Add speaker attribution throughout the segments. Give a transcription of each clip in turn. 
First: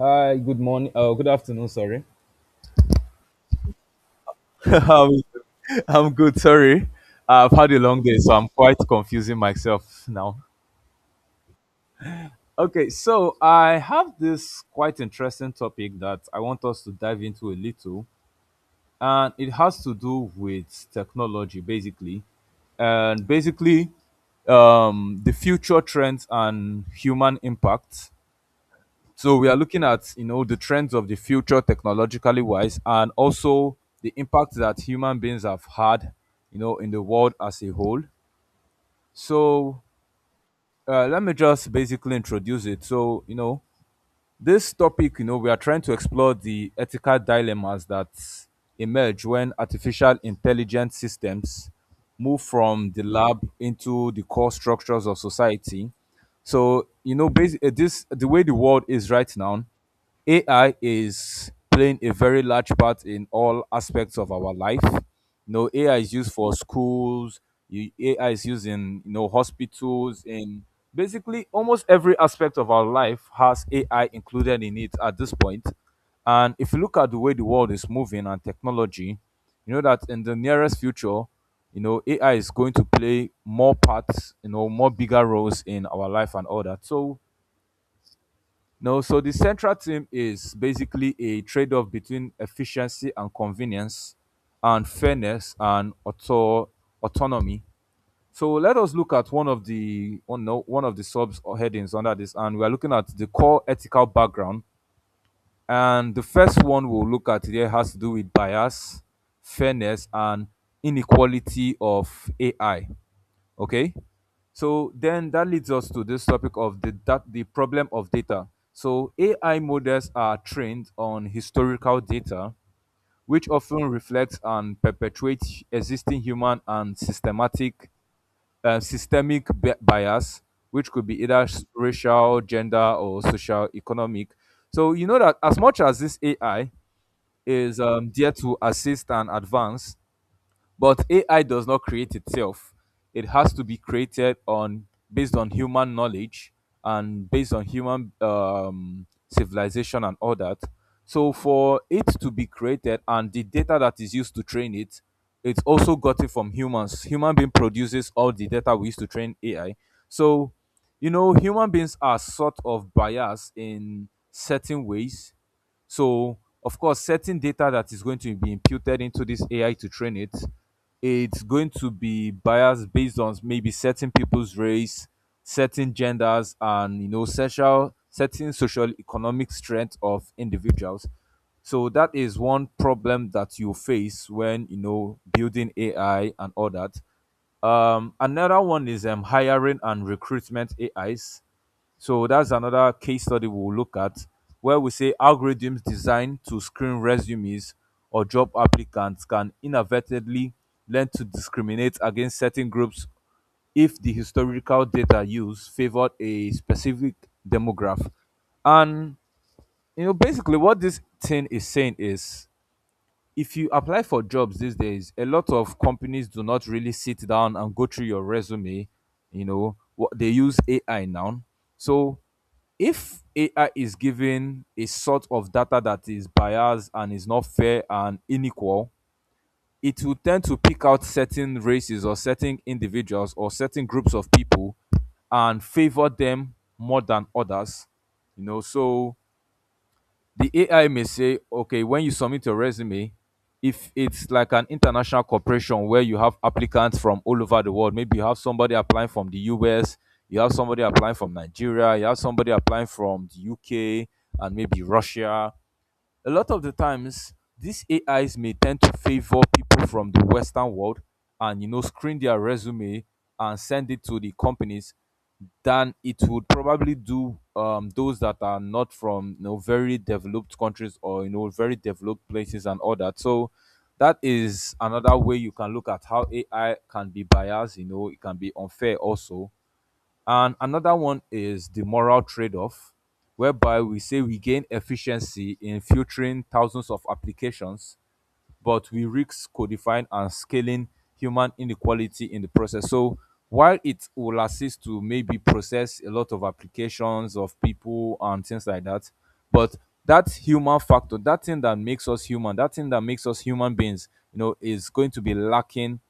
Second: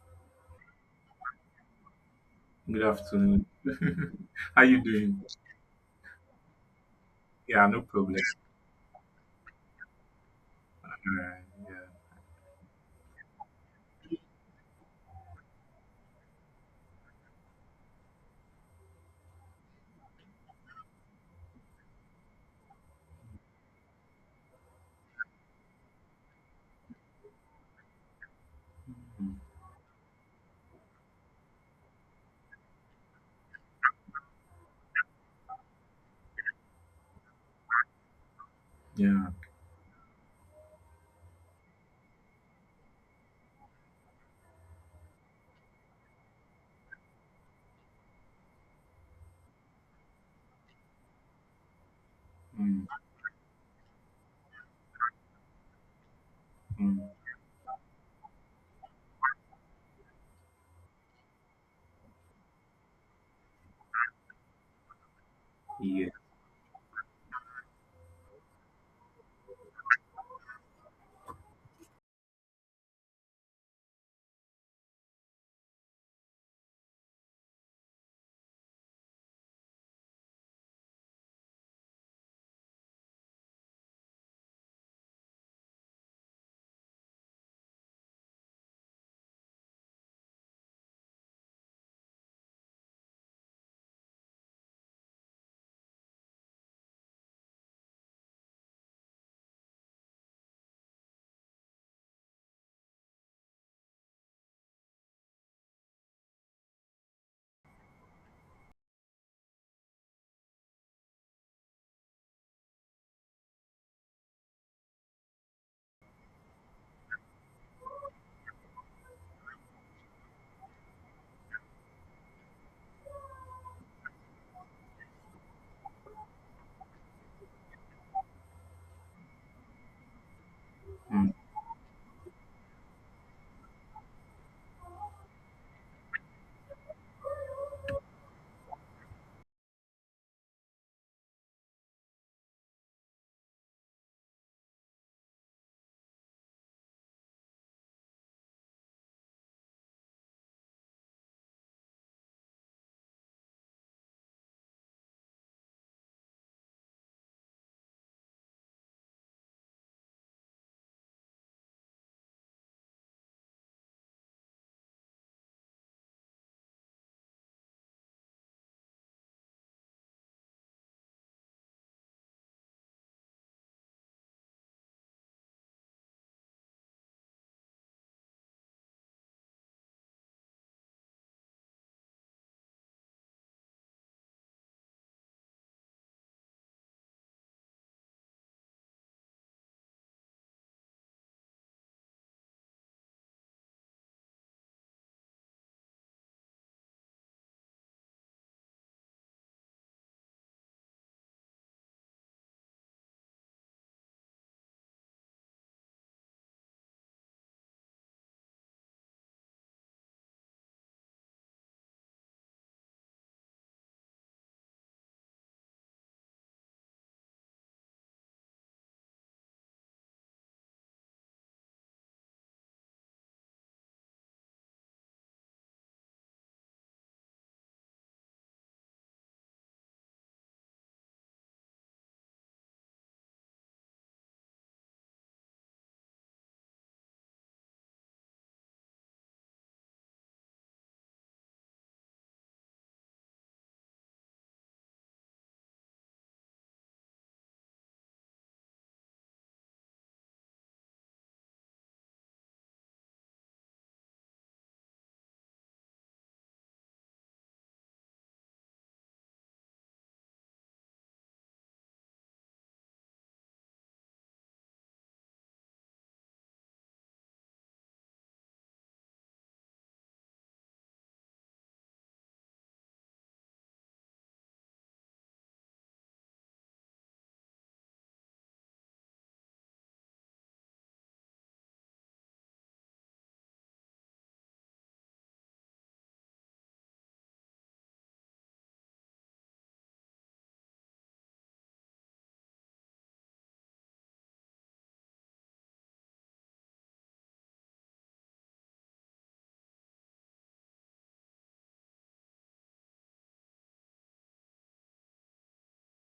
Speaker 1: Hi, good morning. Good afternoon, sorry.
Speaker 2: Good afternoon. How you
Speaker 1: How is
Speaker 2: doing?
Speaker 1: it? I'm good. Sorry, I've
Speaker 2: Yeah,
Speaker 1: had a
Speaker 2: no
Speaker 1: long day,
Speaker 2: problem.
Speaker 1: so I'm quite confusing myself now.
Speaker 2: Alright,
Speaker 1: Okay, so I have this quite interesting topic that I want us to dive into a little, and it has to do with technology, basically, and basically the future trends and human impact.
Speaker 2: yeah,
Speaker 1: So we are looking at the trends of the future technologically wise, and also the impact that human beings have had, you know, in the world as a whole.
Speaker 2: yeah,
Speaker 1: So let me just basically introduce it. So you know this topic, you know, we are trying to explore the ethical dilemmas that emerge when artificial intelligence systems move
Speaker 2: mm,
Speaker 1: from the lab into the core structures of society. So
Speaker 2: mm,
Speaker 1: you know, this the way the world is right now AI is playing a very large part in all aspects of our life. You know, AI
Speaker 2: yeah.
Speaker 1: is used for schools, AI is used in hospitals, in basically almost every aspect of our life has AI included in it at this point. And if you look at the way the world is moving and technology, you know that in the nearest future, you know, AI is going to play more parts, you know, more bigger roles in our life and all that. So no, so the central theme is basically a trade off between efficiency and convenience, and fairness and autonomy. So let us look at one of the oh no, one of the subs or headings under this, and we are looking at the core ethical background. And the first one we'll look at here has to do with bias, fairness, and inequality of AI. Okay, so then that leads us to this topic of the problem of data. So AI models are trained on historical data which often reflects and perpetuates existing human and systematic systemic bias, which could be
Speaker 2: mm.
Speaker 1: either racial, gender, or social economic. So you know that as much as this AI is there to assist and advance, but AI does not create itself. It has to be created on based on human knowledge and based on human civilization and all that. So for it to be created and the data that is used to train it, it's also got it from humans. Human being produces all the data we use to train AI. So you know, human beings are sort of biased in certain ways, so, of course, certain data that is going to be imputed into this AI to train it, it's going to be biased based on maybe certain people's race, certain genders, and you know, certain social economic strength of individuals. So that is one problem that you face when you know building AI and all that. Another one is hiring and recruitment AIs. So that's another case study we'll look at, where we say algorithms designed to screen resumes or job applicants can inadvertently learn to discriminate against certain groups if the historical data used favored a specific demographic. And you know, basically what this thing is saying is, if you apply for jobs these days, a lot of companies do not really sit down and go through your resume. You know, what they use AI now. So if AI is given a sort of data that is biased and is not fair and unequal, it will tend to pick out certain races or certain individuals or certain groups of people and favor them more than others. You know, so the AI may say, okay, when you submit your resume, if it's like an international corporation where you have applicants from all over the world, maybe you have somebody applying from the US, you have somebody applying from Nigeria, you have somebody applying from the UK and maybe Russia. A lot of the times, these AIs may tend to favor people from the Western world and you know screen their resume and send it to the companies than it would probably do those that are not from you know very developed countries or you know very developed places and all that. So that is another way you can look at how AI can be biased. You know, it can be unfair also. And another one is the moral trade-off, whereby we say we gain efficiency in filtering thousands of applications but we risk codifying and scaling human inequality in the process. So while it will assist to maybe process a lot of applications of people and things like that, but that human factor, that thing that makes us human, that thing that makes us human beings, you know, is going to be lacking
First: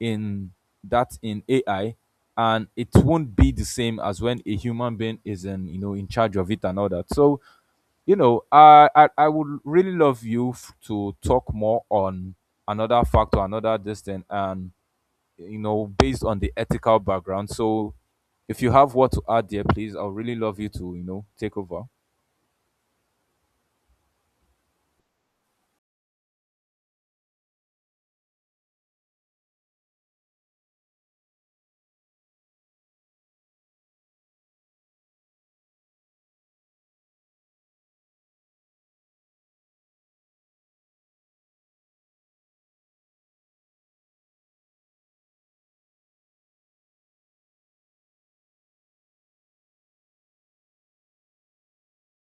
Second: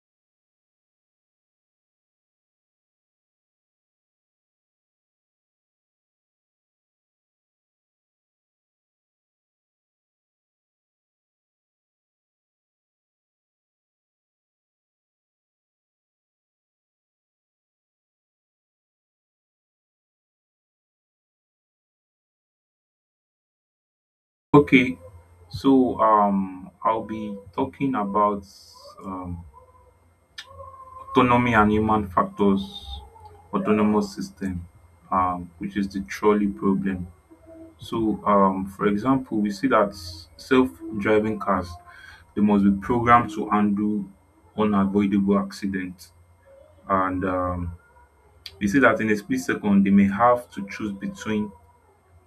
Speaker 1: in that in AI, and it won't be the same as when a human being is in you know in charge of it and all that. So you know, I would really love you to talk more on another factor, another distance, and you know, based on the ethical background. So, if you have what to add there, please, I would really love you to you know take over.
Speaker 2: Okay, so I'll be talking about um, autonomy and human factors, autonomous system, which is the trolley problem. So, for example, we see that self-driving cars they must be programmed to undo unavoidable accidents and we see that in a split second they may have to choose between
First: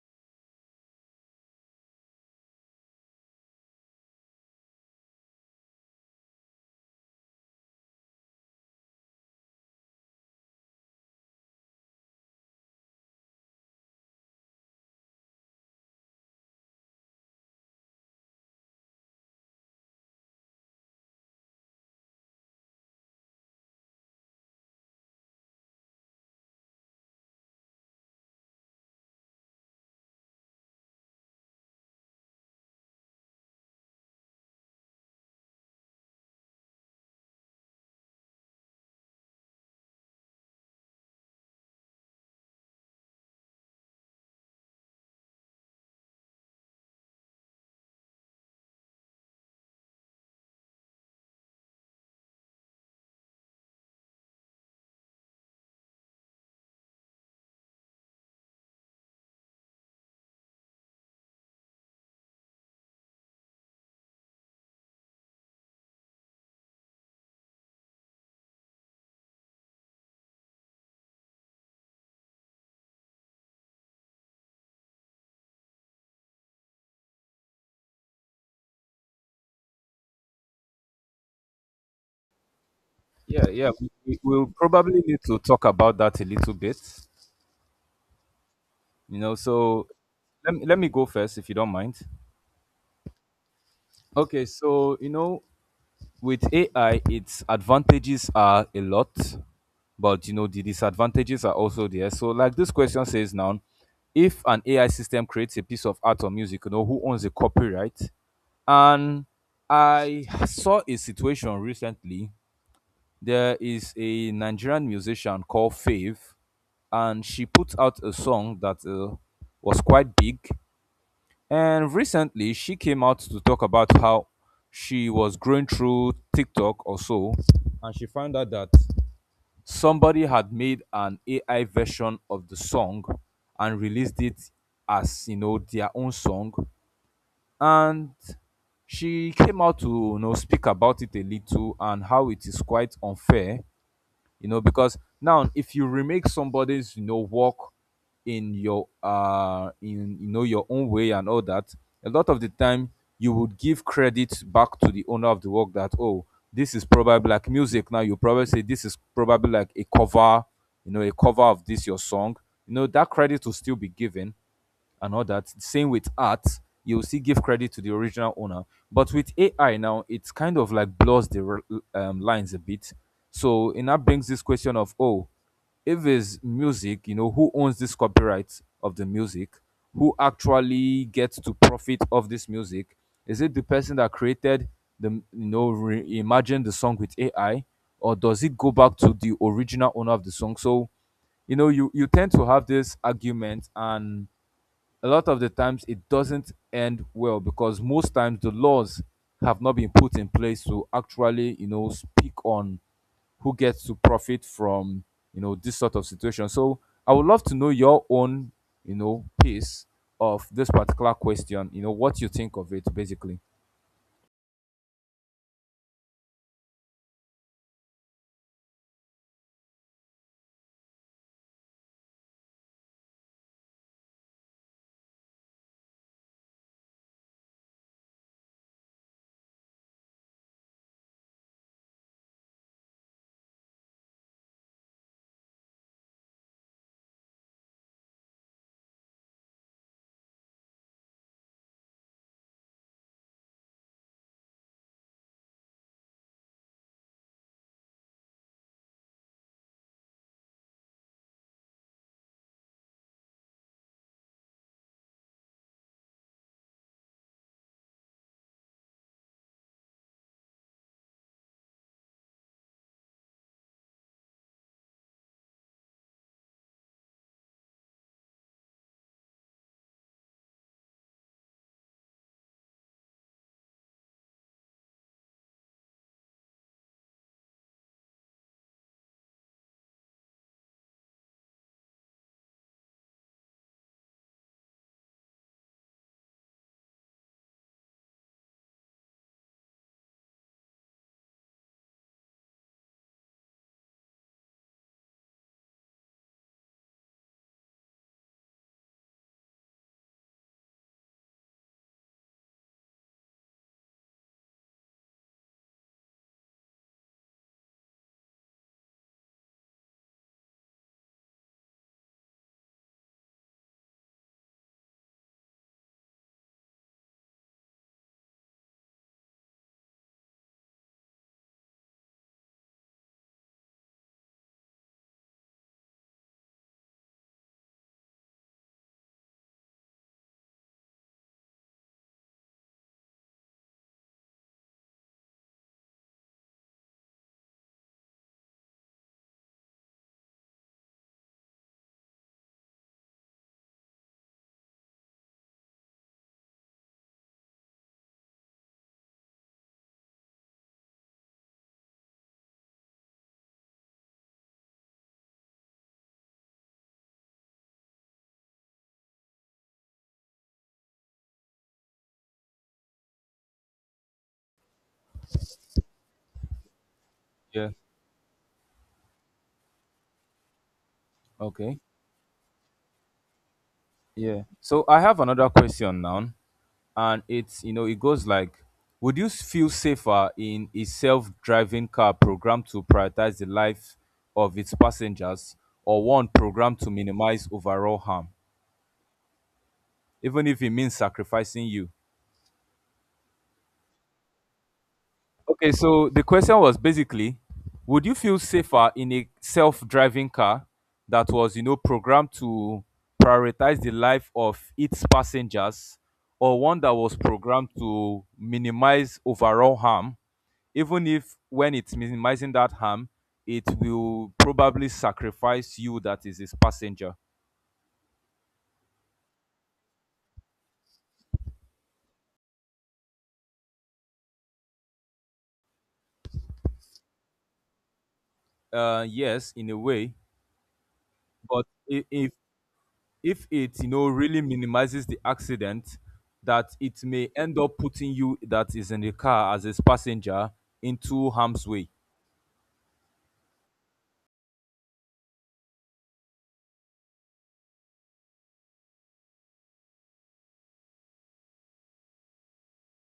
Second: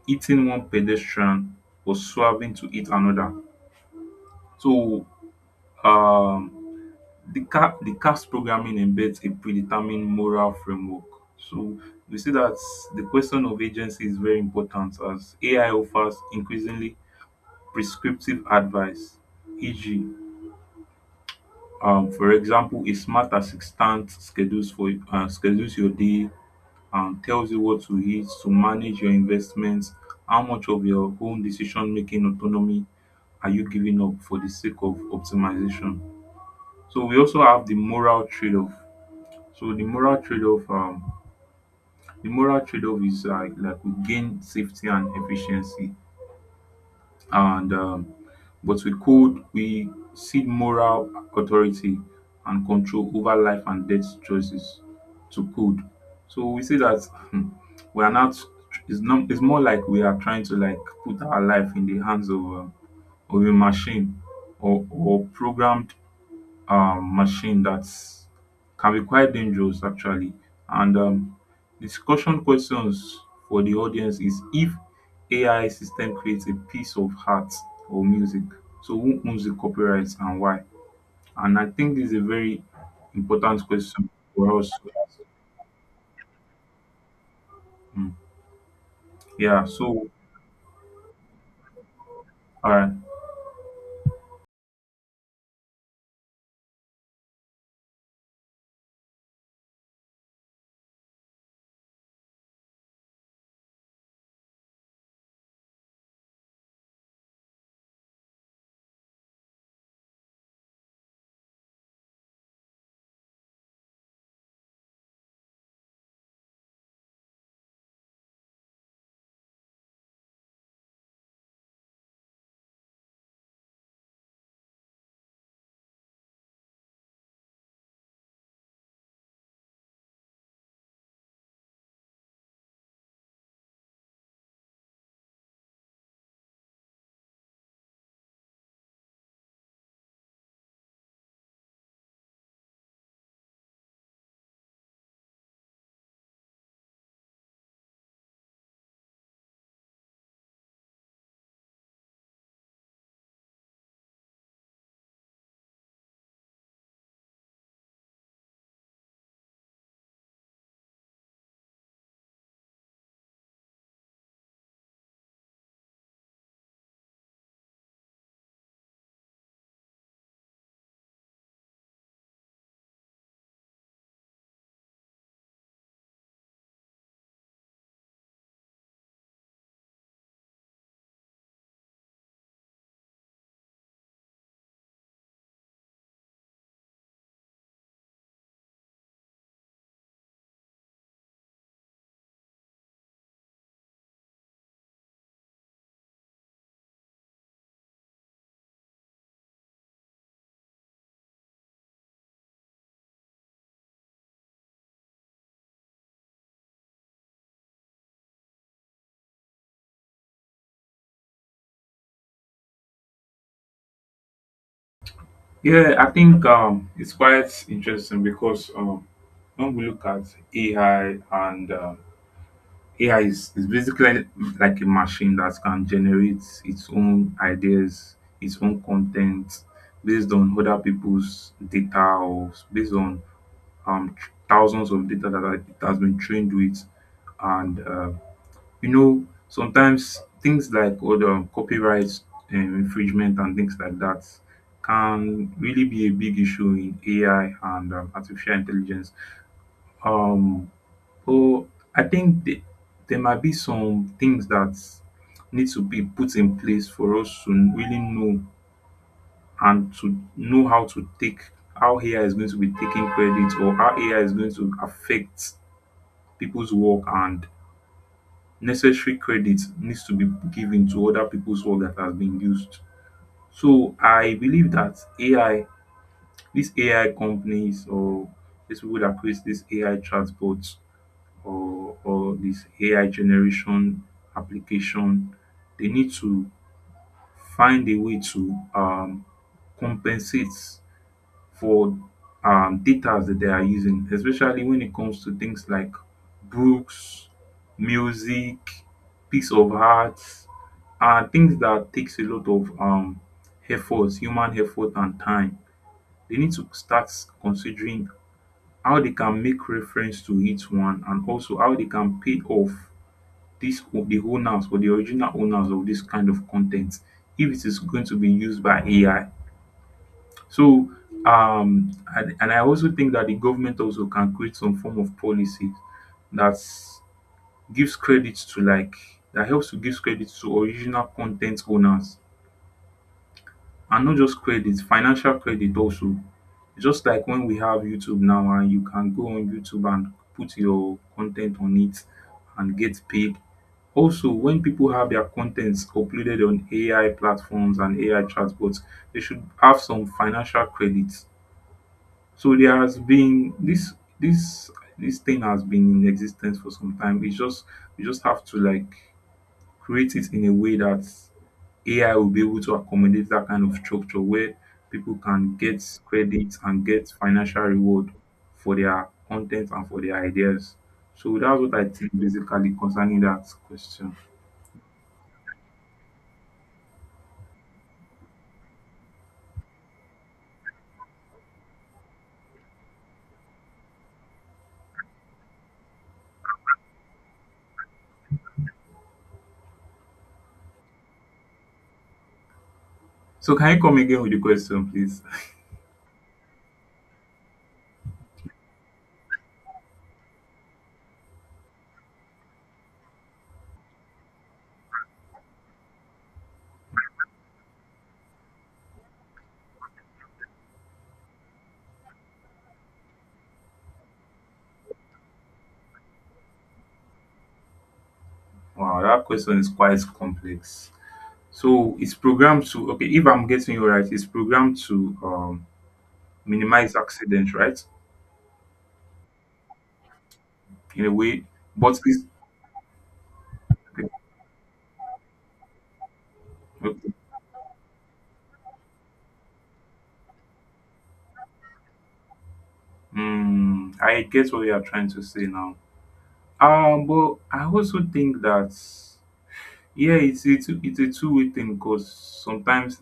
Speaker 2: eating one pedestrian or swerving to eat another. So um, the CAF's programming embeds a predetermined moral framework. So we see that the question of agency is very important as AI offers increasingly prescriptive advice, e.g., for example, a smart assistant schedules your day, tells you what to eat to manage your investments. How much of your own decision making autonomy are you giving up for the sake of optimization? So we also have the moral trade-off. So the moral trade-off, the moral trade-off is like we gain safety and efficiency, and but with code we see moral authority and control over life and death choices to code. So we see that hmm, we are not it's not, it's more like we are trying to like put our life in the hands of a machine, or programmed machine that can be quite dangerous actually. And discussion questions for the audience is: if AI system creates a piece of art or music, so who owns the copyrights and why? And I think this is a very
Speaker 1: Yeah,
Speaker 2: important
Speaker 1: yeah, we,
Speaker 2: question
Speaker 1: we- we'll
Speaker 2: for us.
Speaker 1: probably need to talk about that a little bit.
Speaker 2: Mm.
Speaker 1: You know,
Speaker 2: Yeah.
Speaker 1: so
Speaker 2: So,
Speaker 1: let me go first if you don't mind.
Speaker 2: all right.
Speaker 1: Okay, so you know, with AI, its advantages are a lot, but you know the disadvantages are also there. So, like this question says now, if an AI system creates a piece of art or music, you know who owns the copyright? And I saw a situation recently. There is a Nigerian musician called Fave, and she put out a song that was quite big, and recently, she came out to talk about how she was going through TikTok or so, and she found out that somebody had made an AI version of the song and released it as you know their own song. And she came out to you know speak about it a little and how it is quite unfair, you know, because now if you remake somebody's you know work in you know your own way and all that, a lot of the time you would give credit back to the owner of the work that oh, this is probably like music. Now you probably say this is probably like a cover, you know, a cover of this your song. You know that credit will still be given and all that. Same with art, you'll still give credit to the original owner. But with AI now, it's kind of like blurs the lines a bit. So and that brings this question of oh, if it's music, you know, who owns this copyright of the music? Who actually gets to profit of this music? Is it the person that created the you know reimagine the song with AI, or does it go back to the original owner of the song? So you know you tend to have this argument, and a lot of the times it doesn't end well because most times the laws have not been put in place to actually you know speak on who gets to profit from you know this sort of situation. So I would love to know your own you know piece of this particular question, you know, what you think of it basically.
Speaker 2: Yeah, I think it's quite interesting because when we look at AI and AI is basically like a machine that can generate its own ideas, its own content based on other people's data or based on um, thousands of data that it has been trained with. And you know, sometimes things like other copyright infringement and things like that can really be a big issue in AI and artificial intelligence. Um, well, I think there might be some things that need to be put in place for us to really know and to know how to take how AI is going to be taking credit, or how AI is going to affect people's work, and necessary credit needs to be given to other people's work that has been used. So I believe that AI, these AI companies, or these people that create these AI chatbots or this AI generation application, they need to find a way to compensate for data that they are using, especially when it comes to things like books, music, piece of art, things that takes a lot of effort, human effort and time. They need to start considering how they can make reference to each one, and also how they can pay off the owners or the original owners of this kind of content if it is going to be used by AI. So um and I also think that the government also can create some form of policy that gives credit to like that helps to give credit to original content owners, and not just credit, financial credit also. Just like when we have YouTube now and you can go on YouTube and put your content on it and get paid. Also, when people have their contents uploaded on AI platforms and AI chatbots, they should have some financial credits. So there has been this this thing has been in existence for some time. It's just we just have to like create it in a way that AI will be able to accommodate that kind of structure where people can get credit and get financial
Speaker 1: Yeah.
Speaker 2: reward for their content and for their ideas. So that's what
Speaker 1: Okay,
Speaker 2: I think basically concerning that question.
Speaker 1: yeah, so I have another question now, and it's you know it goes like, would you feel safer in a self-driving car programmed to prioritize the life of its passengers, or one programmed to minimize overall harm even if it means sacrificing you?
Speaker 2: So can you come again with the question, please?
Speaker 1: Okay, so the question was basically, would you feel safer in a self-driving car that was you know programmed to prioritize the life of its passengers, or one that was programmed to minimize overall harm, even if when it's minimizing that harm, it will probably sacrifice you, that is his passenger.
Speaker 2: Wow, that question is quite complex. So it's programmed to, okay, if I'm getting you right, it's programmed to minimize accidents, right?
Speaker 1: Yes, in a way,
Speaker 2: In a way,
Speaker 1: but
Speaker 2: but
Speaker 1: i-
Speaker 2: it's
Speaker 1: if if it you know really minimizes the accident, that it
Speaker 2: okay.
Speaker 1: may end up putting you that is in the car as his passenger into harm's way.
Speaker 2: Hmm. I get what you are trying to say now. But I also think that yeah, it's a two-way thing, because sometimes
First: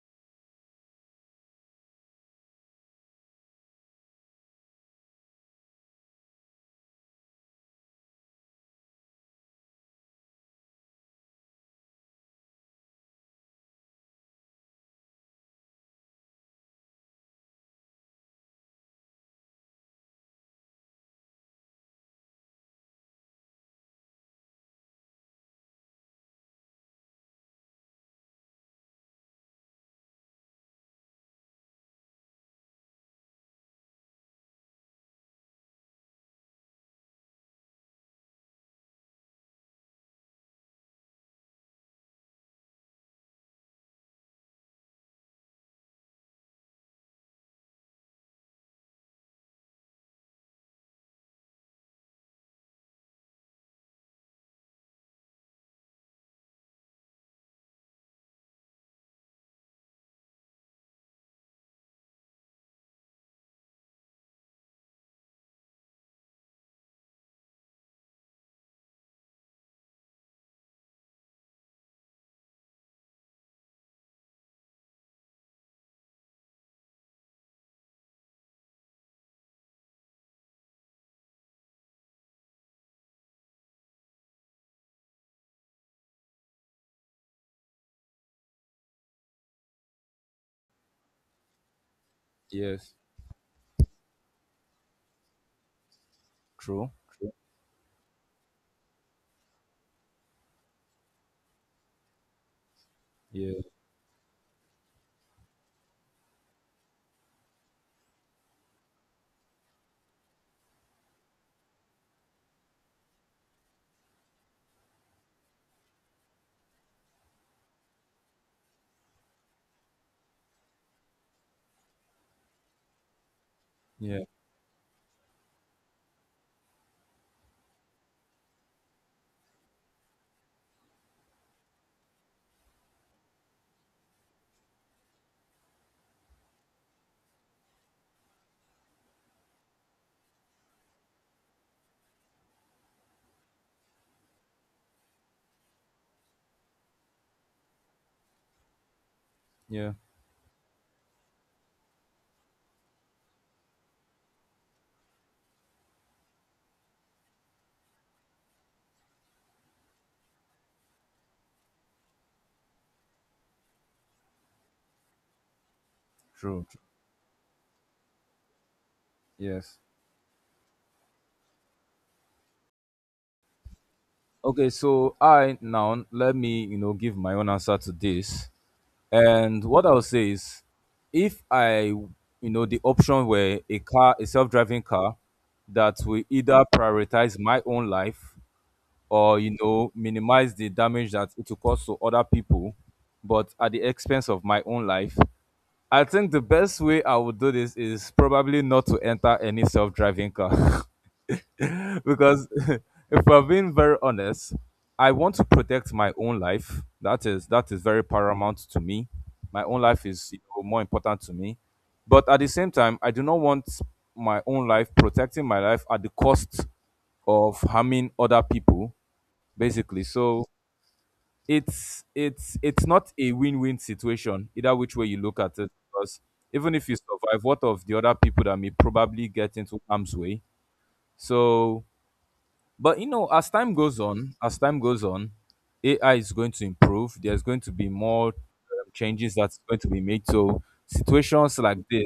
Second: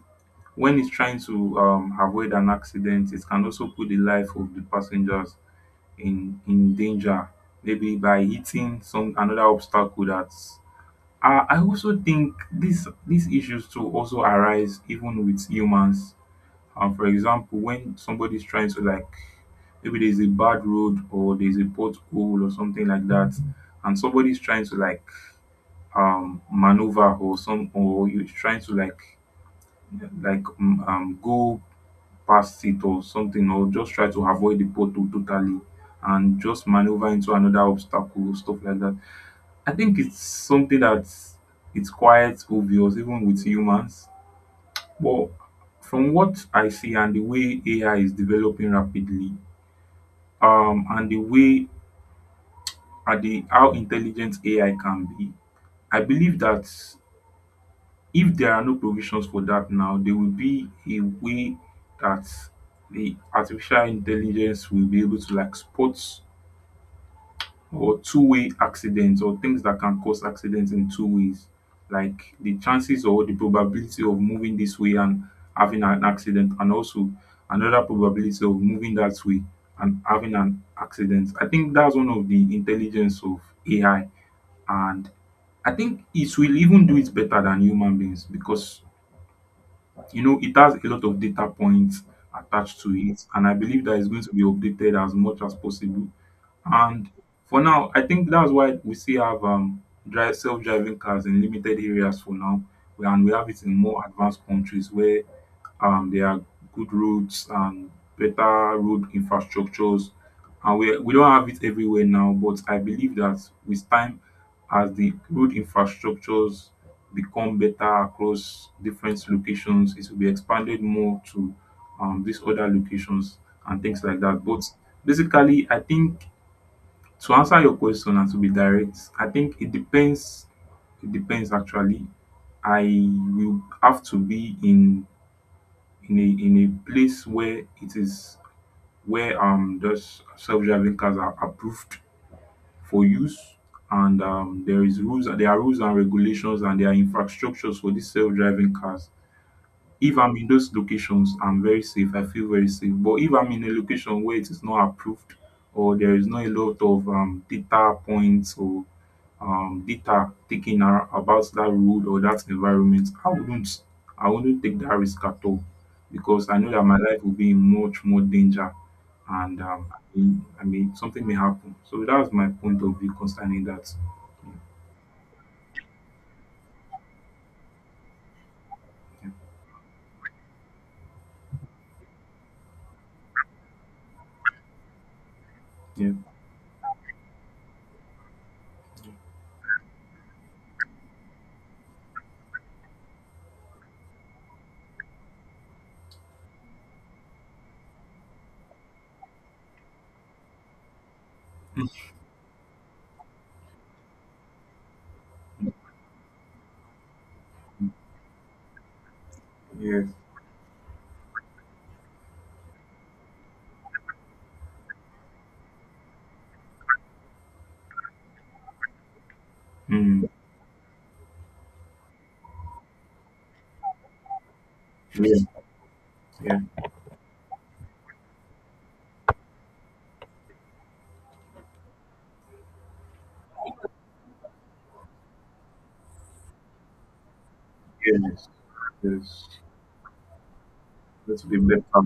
Speaker 2: when it's trying to avoid an accident, it can also put the life of the passengers in danger, maybe by hitting some another obstacle that I also think this these issues too also arise even with humans. For example, when somebody's trying to like, maybe there's a bad road or there's a pothole or something like that, and somebody's trying to like maneuver, or some, or you're trying to like go past it or something, or just try to avoid the pothole totally and just maneuver into another obstacle, stuff like that. I think it's something that it's quite obvious even with humans. But from what I see, and the way AI is developing rapidly, and the way at the how intelligent AI can be, I believe that if there are no provisions for that now, there will be a way that the artificial intelligence will be able to like spot or two-way accidents or things that can cause accidents in two ways, like the chances or the probability of moving this way and having an accident, and also another probability of moving that way and having an accident. I think that's one of the intelligence of AI. And I think it will even do it better than human beings, because you know it has a lot of data points attached
Speaker 1: Yes,
Speaker 2: to it, and I believe that it's going to be updated as much as possible.
Speaker 1: true.
Speaker 2: And
Speaker 1: True.
Speaker 2: for now, I think that's why we still have drive self-driving cars in limited areas for now, and we have
Speaker 1: Yeah,
Speaker 2: it in more advanced countries where there are good roads and better road infrastructures, and we don't have it everywhere now, but I believe that with time, as the road infrastructures become better across different locations, it will be expanded more to these other locations and things like
Speaker 1: yeah,
Speaker 2: that. But basically I think, to answer your question and to be direct, I think it depends. It depends actually. I will have to be in in a place where it is, where those self-driving cars are approved for use, and there are rules and regulations, and there are infrastructures for these self-driving cars.
Speaker 1: yeah.
Speaker 2: If I'm in those locations, I'm very safe, I feel very safe. But if I'm in a location where it is not approved, or there is not a lot of data points, or data taken about that road or that environment, I wouldn't take that risk at all, because I
Speaker 1: True,
Speaker 2: know
Speaker 1: true.
Speaker 2: that my life will be in much more danger. And
Speaker 1: Yes.
Speaker 2: I mean something may happen. So that's my point of view concerning that.
Speaker 1: Okay, so I now let me you know give my own answer to this. And what I'll say is, if I, you know, the option were a car, a self-driving car, that
Speaker 2: Yeah,
Speaker 1: will either prioritize my own life or you know minimize the damage that it will cause to other people, but at the expense of my own life. I think the best way I would do this is probably not to enter any self-driving car.
Speaker 2: yeah,
Speaker 1: Because if we're being very honest, I want to protect my own life. That is very paramount to me. My own
Speaker 2: yeah, yeah.
Speaker 1: life is you know more important to me. But at the same time, I do not want my own life protecting my life at the cost of harming other people, basically.
Speaker 2: Mm.
Speaker 1: So it's not a win-win situation either which way you
Speaker 2: Yeah.
Speaker 1: look at it. Because
Speaker 2: Yeah.
Speaker 1: even if you survive, what of the other people that may probably get into harm's way? So but you know, as time goes on, as time goes on, AI is going to improve. There's going to be
Speaker 2: Yeah.
Speaker 1: more changes
Speaker 2: Yes,
Speaker 1: that's going to be made. So
Speaker 2: that
Speaker 1: situations
Speaker 2: will be
Speaker 1: like
Speaker 2: better.
Speaker 1: this,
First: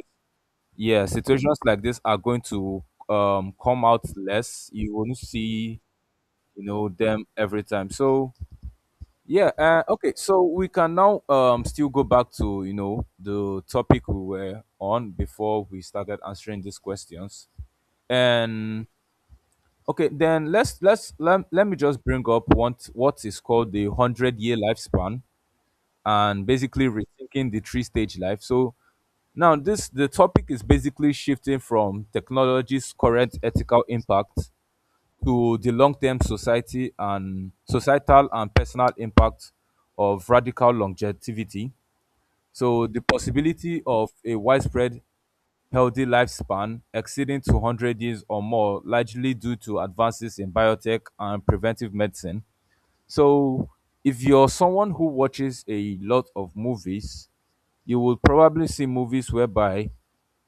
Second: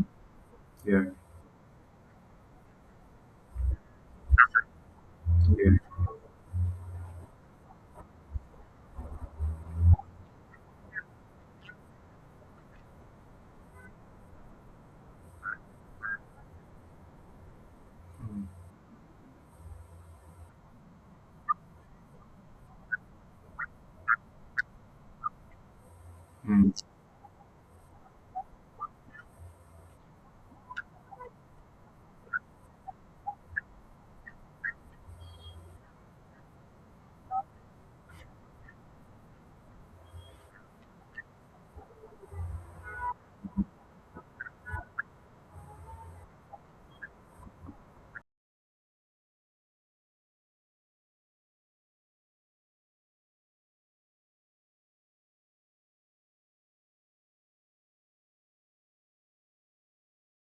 Speaker 1: yeah,
Speaker 2: Yeah,
Speaker 1: situations like this are going to come out less. You won't
Speaker 2: yeah.
Speaker 1: see, you know, them every time. So yeah, okay. So we can now still go back to you know the topic we were on before we started answering these questions.
Speaker 2: Mm,
Speaker 1: And okay, then let me just bring up what is called the hundred-year lifespan and
Speaker 2: mm.
Speaker 1: basically rethinking the three stage life. So now this the topic is basically shifting from technology's current ethical impact to the long term society and societal and personal impact of radical longevity. So the possibility of a widespread healthy lifespan exceeding 200 years or more, largely due to advances in biotech and preventive medicine. So if you're someone who watches a lot of movies, you will probably see movies whereby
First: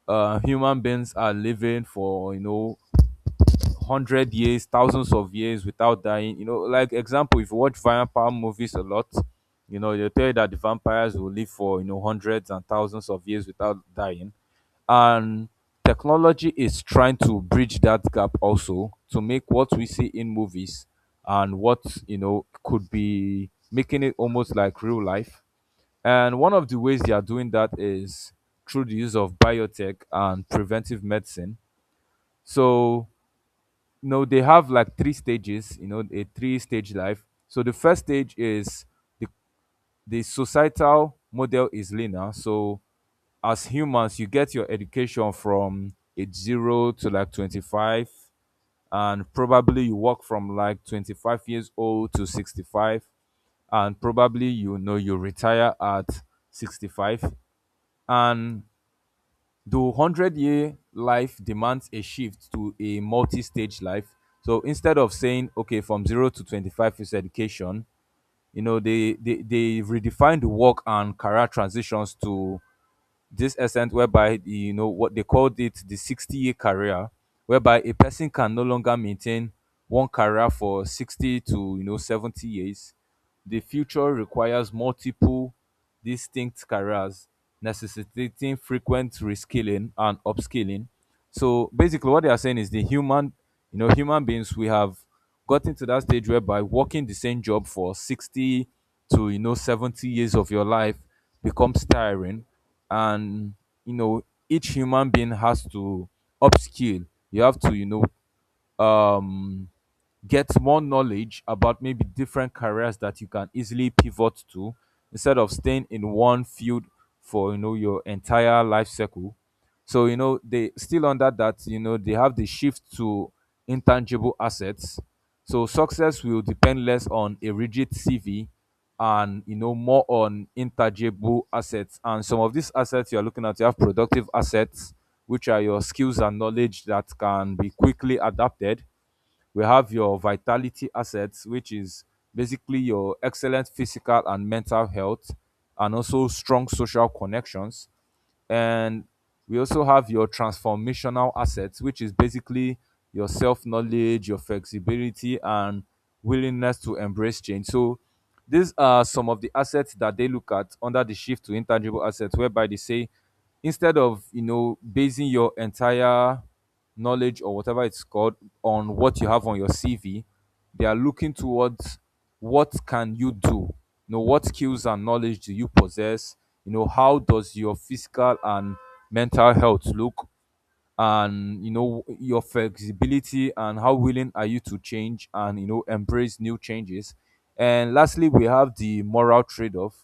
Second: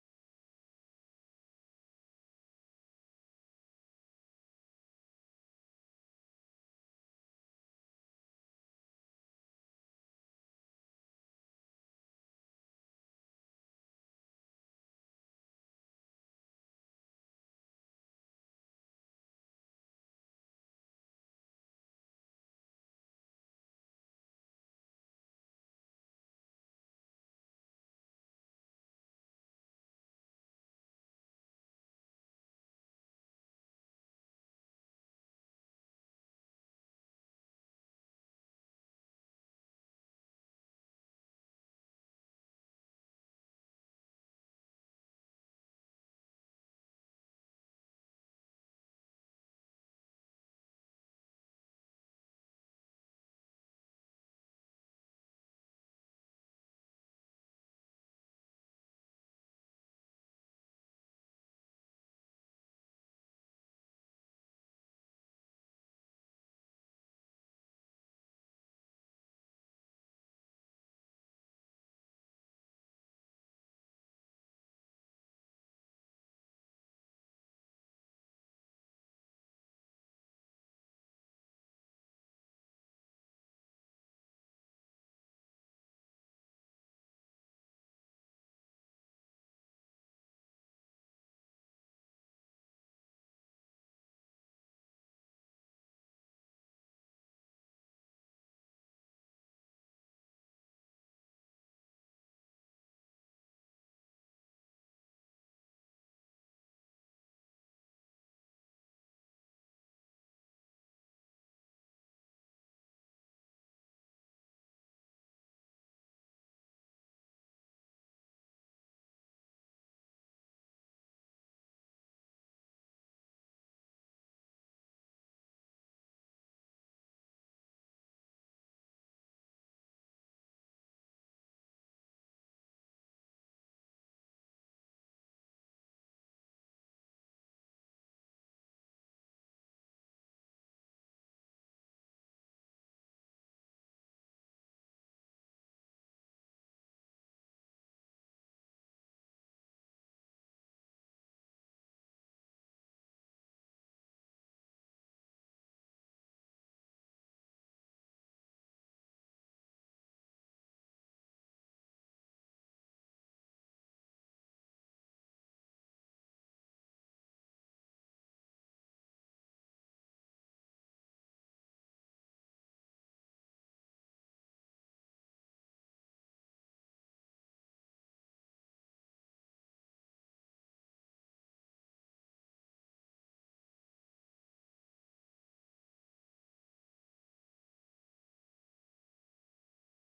Speaker 1: human beings are living for you know hundred years, thousands of years without dying. You know, like example, if you watch vampire movies a lot, you know, they tell you that the vampires will live for you know hundreds and thousands of years without dying, and technology is trying to bridge that gap also to make what we see in movies and what you know could be making it almost like real life. And one of the ways they are doing that is through the use of biotech and preventive medicine. So no, they have like three stages, you know, a three stage life. So the first stage is the, the societal model is linear. So as humans, you get your education from age zero to like 25, and probably you work from like 25 years old to 65, and probably you know you retire at 65. And though 100-year life demands a shift to a multi stage life. So instead of saying, okay, from zero to 25 is education, you know, they redefined the work and career transitions to this essence whereby the, you know what they called it the 60-year career whereby a person can no longer maintain one career for 60 to you know 70 years. The future requires multiple distinct careers, necessitating frequent reskilling and upskilling. So basically what they are saying is the human, you know, human beings, we have gotten to that stage whereby working the same job for 60 to you know 70 years of your life becomes tiring, and you know each human being has to upskill. You have to you know um get more knowledge about maybe different careers that you can easily pivot to instead of staying in one field for you know your entire life cycle. So you know they still under that, you know, they have the shift to intangible assets. So success will depend less on a rigid CV and you know more on intangible assets. And some of these assets you are looking at, you have productive assets, which are your skills and knowledge that can be quickly adapted. We have your vitality assets, which is basically your excellent physical and mental health, and also strong social connections. And we also have your transformational assets, which is basically your self-knowledge, your flexibility and willingness to embrace change. So these are some of the assets that they look at under the shift to intangible assets, whereby they say instead of you know basing your entire knowledge or whatever it's called on what you have on your CV. They are looking towards what can you do? You know, what skills and knowledge do you possess? You know, how does your physical and mental health look? And you know, your flexibility and how willing are you to change and you know embrace new changes? And lastly, we have the moral trade-off,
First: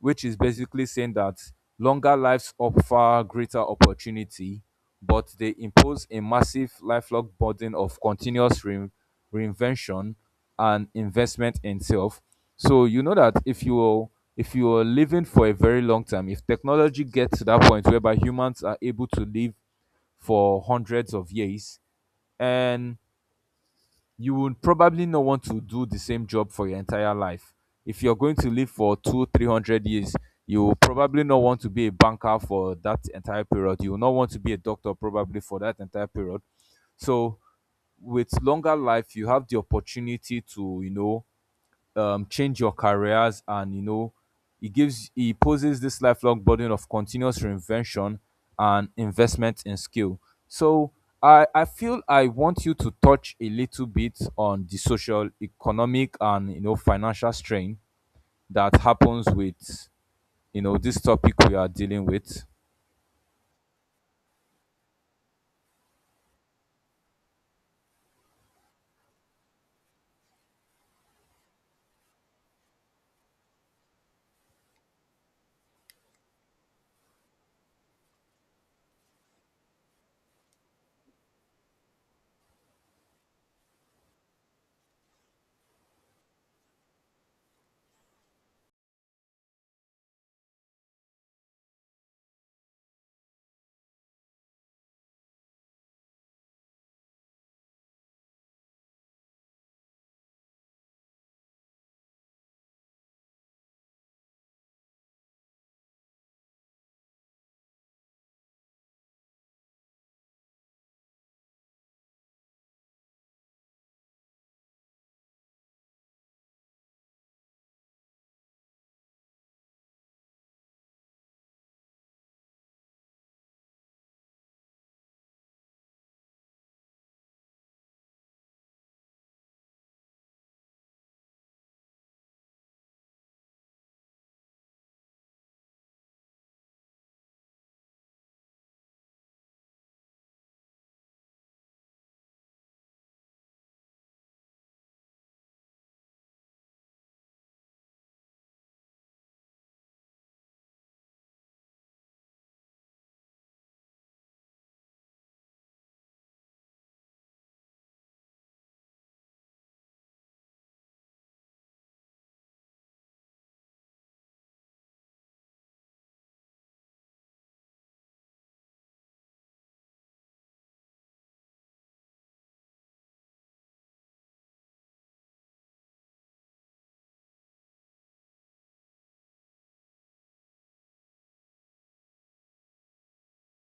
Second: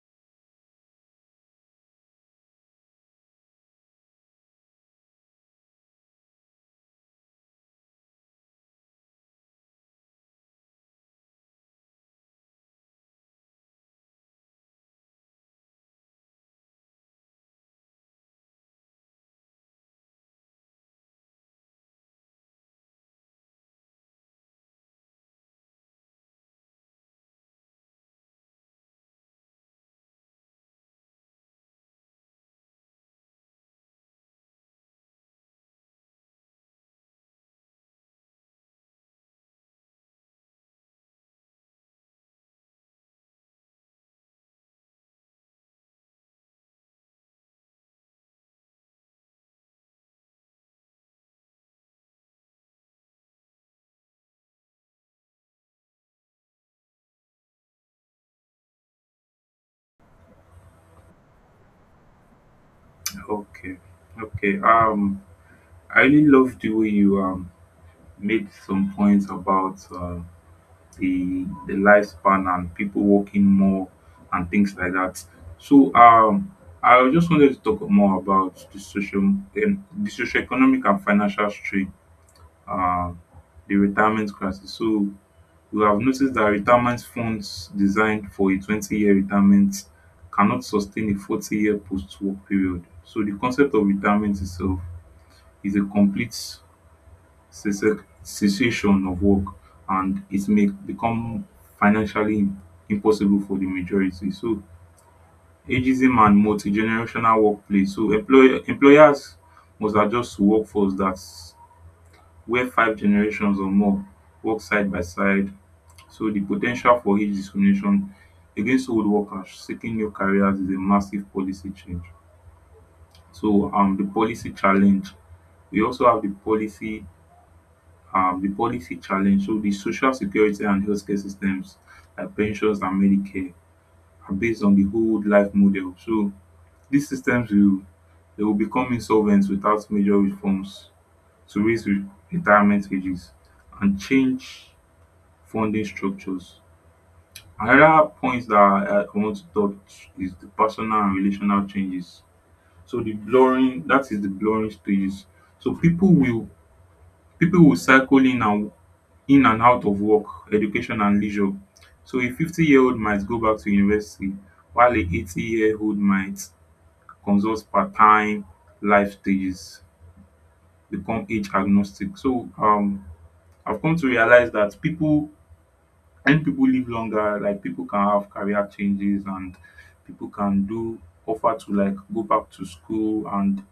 Speaker 1: which is basically saying that longer lives offer greater opportunity, but they impose a massive lifelong burden of continuous reinvention and investment in self. So you know that if you, if you are living for a very long time, if technology gets to that point whereby humans are able to live for hundreds of years, and you would probably not want to do the same job for your entire life. If you're going to live for two, 300 years, you will probably not want to be a banker for that entire period. You will not want to be a doctor probably for that entire period. So with longer life, you have the opportunity to, you know, change your careers and you know he gives, he poses this lifelong burden of continuous reinvention and investment in skill. So I feel I want you to touch a little bit on the social economic and you know financial strain that happens with you know this topic we are dealing with.
Speaker 2: Okay, okay. I really love the way you made some points about the lifespan and people working more and things like that. So I just wanted to talk more about the social, the socioeconomic and financial strain, uh the retirement crisis. So you have noticed that retirement funds designed for a 20-year retirement cannot sustain a 40-year post-work period. So the concept of retirement itself is a complete cessation of work, and it may become financially impossible for the majority. So ageism and multi-generational workplace. So employers must adjust to workforce that's where five generations or more work side by side. So the potential for age discrimination against old workers seeking new careers is a massive policy change. So the policy challenge we also have the policy, the policy challenge. So the social security and healthcare systems, like pensions and Medicare, are based on the old life model. So these systems will, they will become insolvent without major reforms to raise retirement ages and change funding structures. Another point that I want to touch is the personal and relational changes. So the blurring, that is the blurring stages. So people will cycle in and out of work, education and leisure. So a 50-year-old might go back to university, while a 80-year-old might consult part time. Life stages become age agnostic. So I've come to realize that people, when people live longer, like people can have career changes, and people can do offer to like go back to school and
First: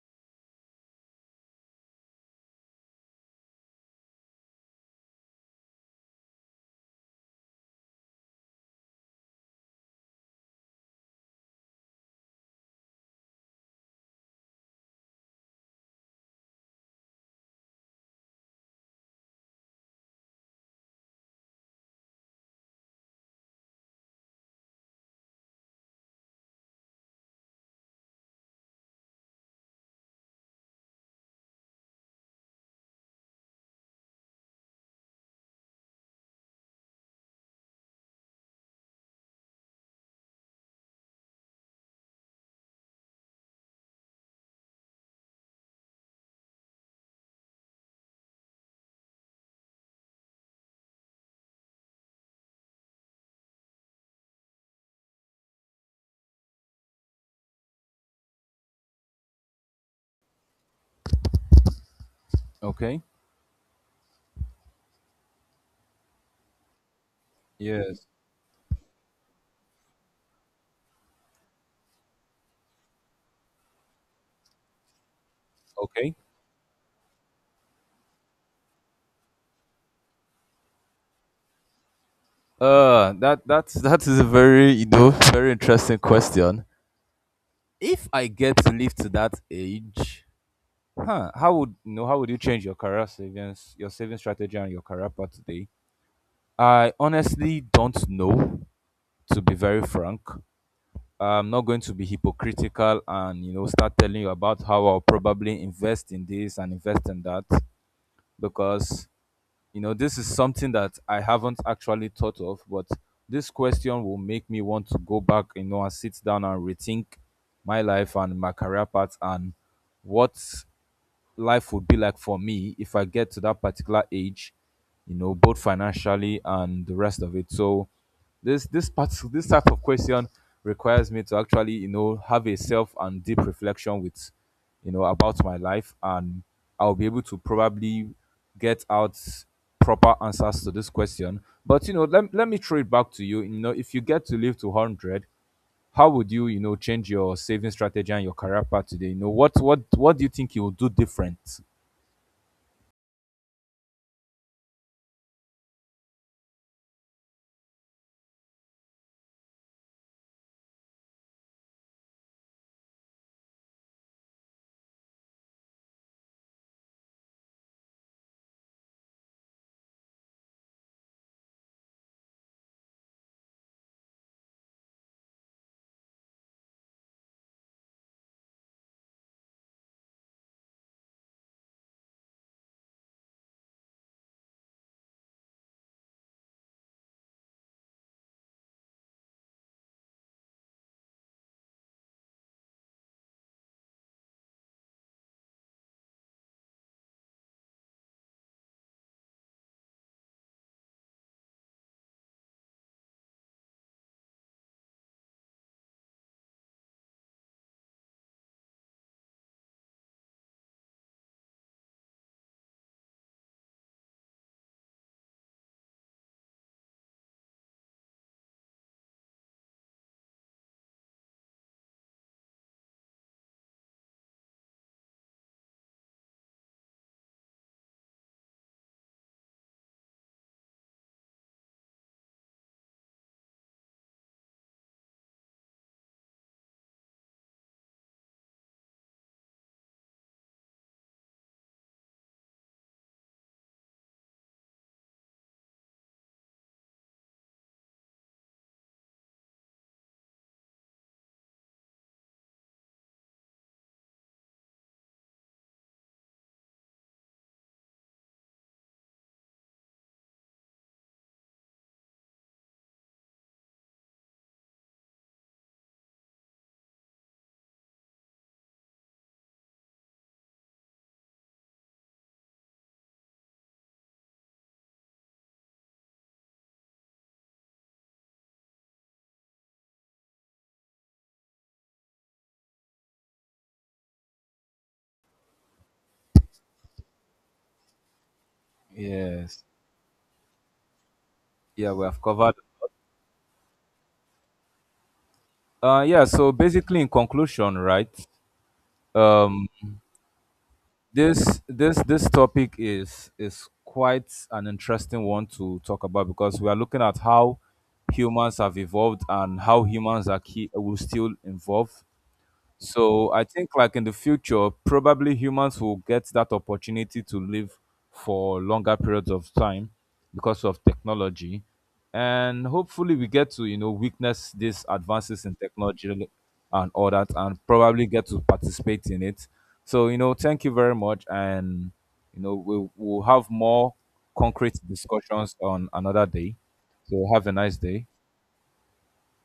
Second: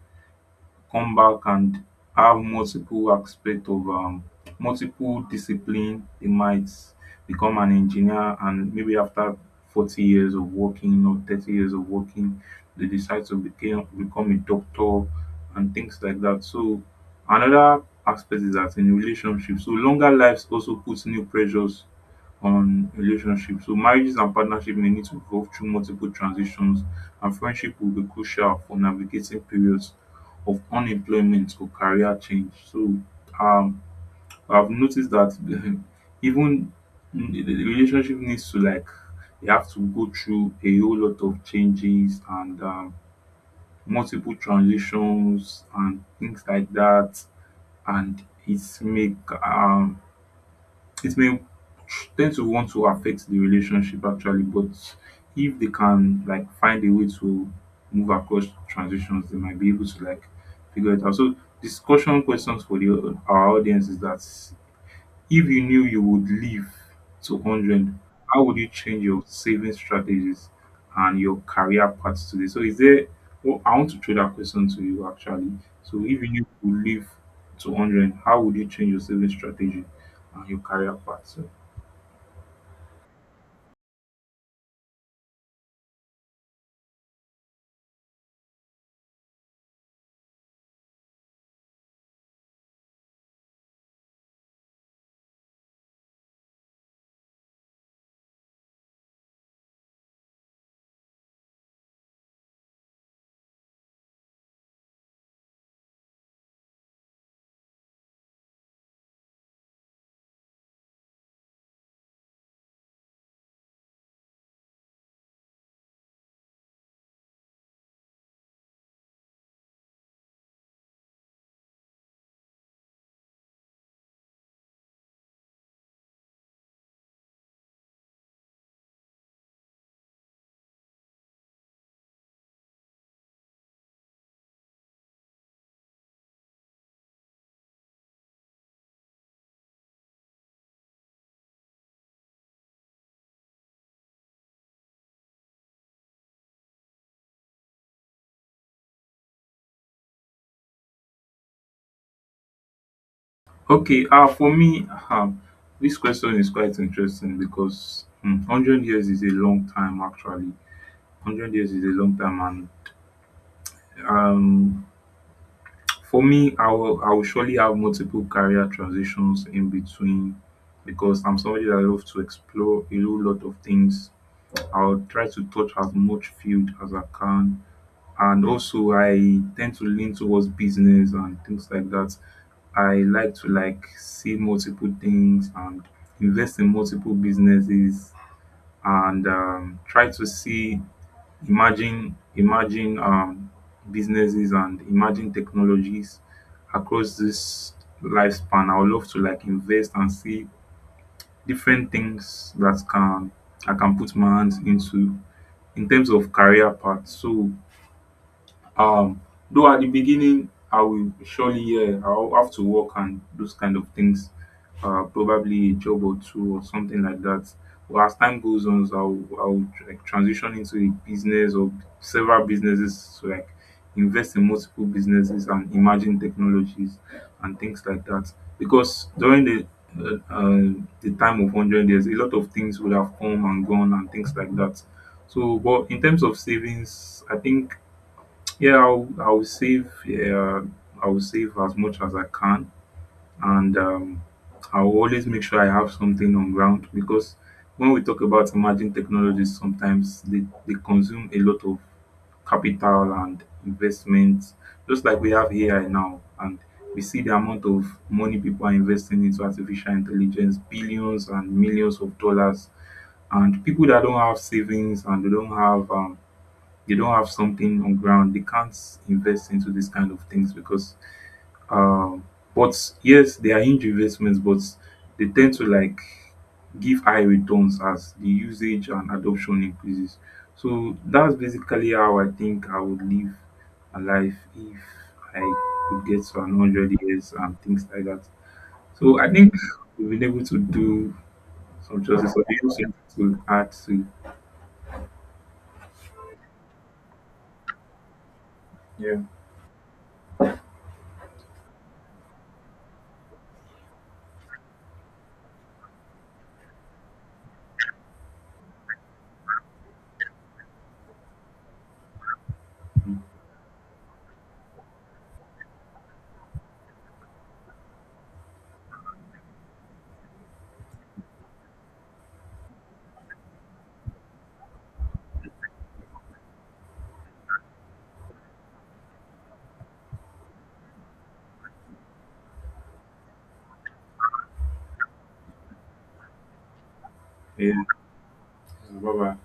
Speaker 2: come back, and have multiple aspect of multiple discipline. They might become an engineer, and maybe after 40 years of working or 30 years of working, they decide to become a doctor and things like that. So another aspect is that in relationships. So longer lives also puts new pressures on relationships. So marriages and partnership may need to go through multiple transitions, and friendship will be crucial for navigating periods of unemployment or career change. So um I've noticed that even the relationship needs to like, they have to go through a whole lot of changes and multiple transitions and things like that, and it's make um it may tend to want to affect the relationship actually. But if they can like find a way to move across transitions, they might be able to like figure it out. So discussion questions for
Speaker 1: Okay,
Speaker 2: the our audience is that, if you knew you would live to 100,
Speaker 1: yes,
Speaker 2: how would you change your saving strategies and your career path today? So, is there, well, I want to throw that question to you actually. So,
Speaker 1: okay.
Speaker 2: if you knew you would live to 100, how would you change your saving strategy and your career path? So,
Speaker 1: That that's that is a very you know very interesting question. If I get to live to that age, huh. How would you know, how would you change your career savings, your saving strategy and your career path today? I honestly don't know, to be very frank. I'm not going to be hypocritical and you know start telling you about how I'll probably invest in this and invest in that because you know this is something that I haven't actually thought of, but this question will make me want to go back, you know, and sit down and rethink my life and my career path and what life would be like for me if I get to that particular age, you know, both financially and the rest of it. So this part this type of question requires me to actually, you know, have a self and deep reflection with, you know, about my life and I'll be able to probably get out proper answers to this question. But you know, let me throw it back to you. You know, if you get to live to 100, how would you, you know, change your saving strategy and your career path today? You know, what do you think you will do different?
Speaker 2: okay, for me, this question is quite interesting because 100 years is a long time actually. 100 years is a long time, and for me, I will surely have multiple career transitions in between, because I'm somebody that loves to explore a whole lot of things. I'll try to touch as much field as I can. And also I tend to lean towards business and things like that. I like to like see multiple things and invest in multiple businesses, and try to see, imagine businesses and imagine technologies across this lifespan. I would love to like invest and see different things that can, I can put my hands into in terms of career path. So um, though at the beginning, I will surely, yeah, I'll have to work and those kind of things, probably a job or two or something like that. But as time goes on, I'll like transition into a business or several businesses, to like invest in multiple businesses and emerging technologies and things like that. Because during uh, uh, the time of 100 years, a lot of things would have come and gone and things like that. So, but in terms of savings, I think yeah, I'll save. Yeah, I'll save as much as I can, and I'll always make sure I have something on ground, because when we talk about emerging technologies, sometimes they consume a lot of capital and investments. Just like we have AI now, and we see the amount of money people are investing into artificial intelligence, billions and millions of dollars, and people that don't have savings and they don't have something on ground, they can't invest into these kind of things because um but yes, they are huge investments, but they tend to like give high returns as the usage and adoption increases. So that's basically how I think I would live a life if I could get to an hundred years and things like that. So I think
Speaker 1: Yes.
Speaker 2: we've been able to do
Speaker 1: Yeah,
Speaker 2: some
Speaker 1: we have
Speaker 2: justice. So do
Speaker 1: covered.
Speaker 2: you have something to add to?
Speaker 1: Yeah. So basically, in conclusion, right?
Speaker 2: Yeah,
Speaker 1: Um, this this topic is quite an interesting one to talk about because we are looking at how humans have evolved and how humans are key will still evolve. So I think like in the future, probably humans will get that opportunity to live for longer periods of time because of technology. And hopefully we get to, you know, witness these advances in technology and all that and probably get to participate in it. So, you know, thank you very much. And, you know, we'll have more concrete discussions on another day. So have a
Speaker 2: yeah.
Speaker 1: nice day.
Speaker 2: Bye bye.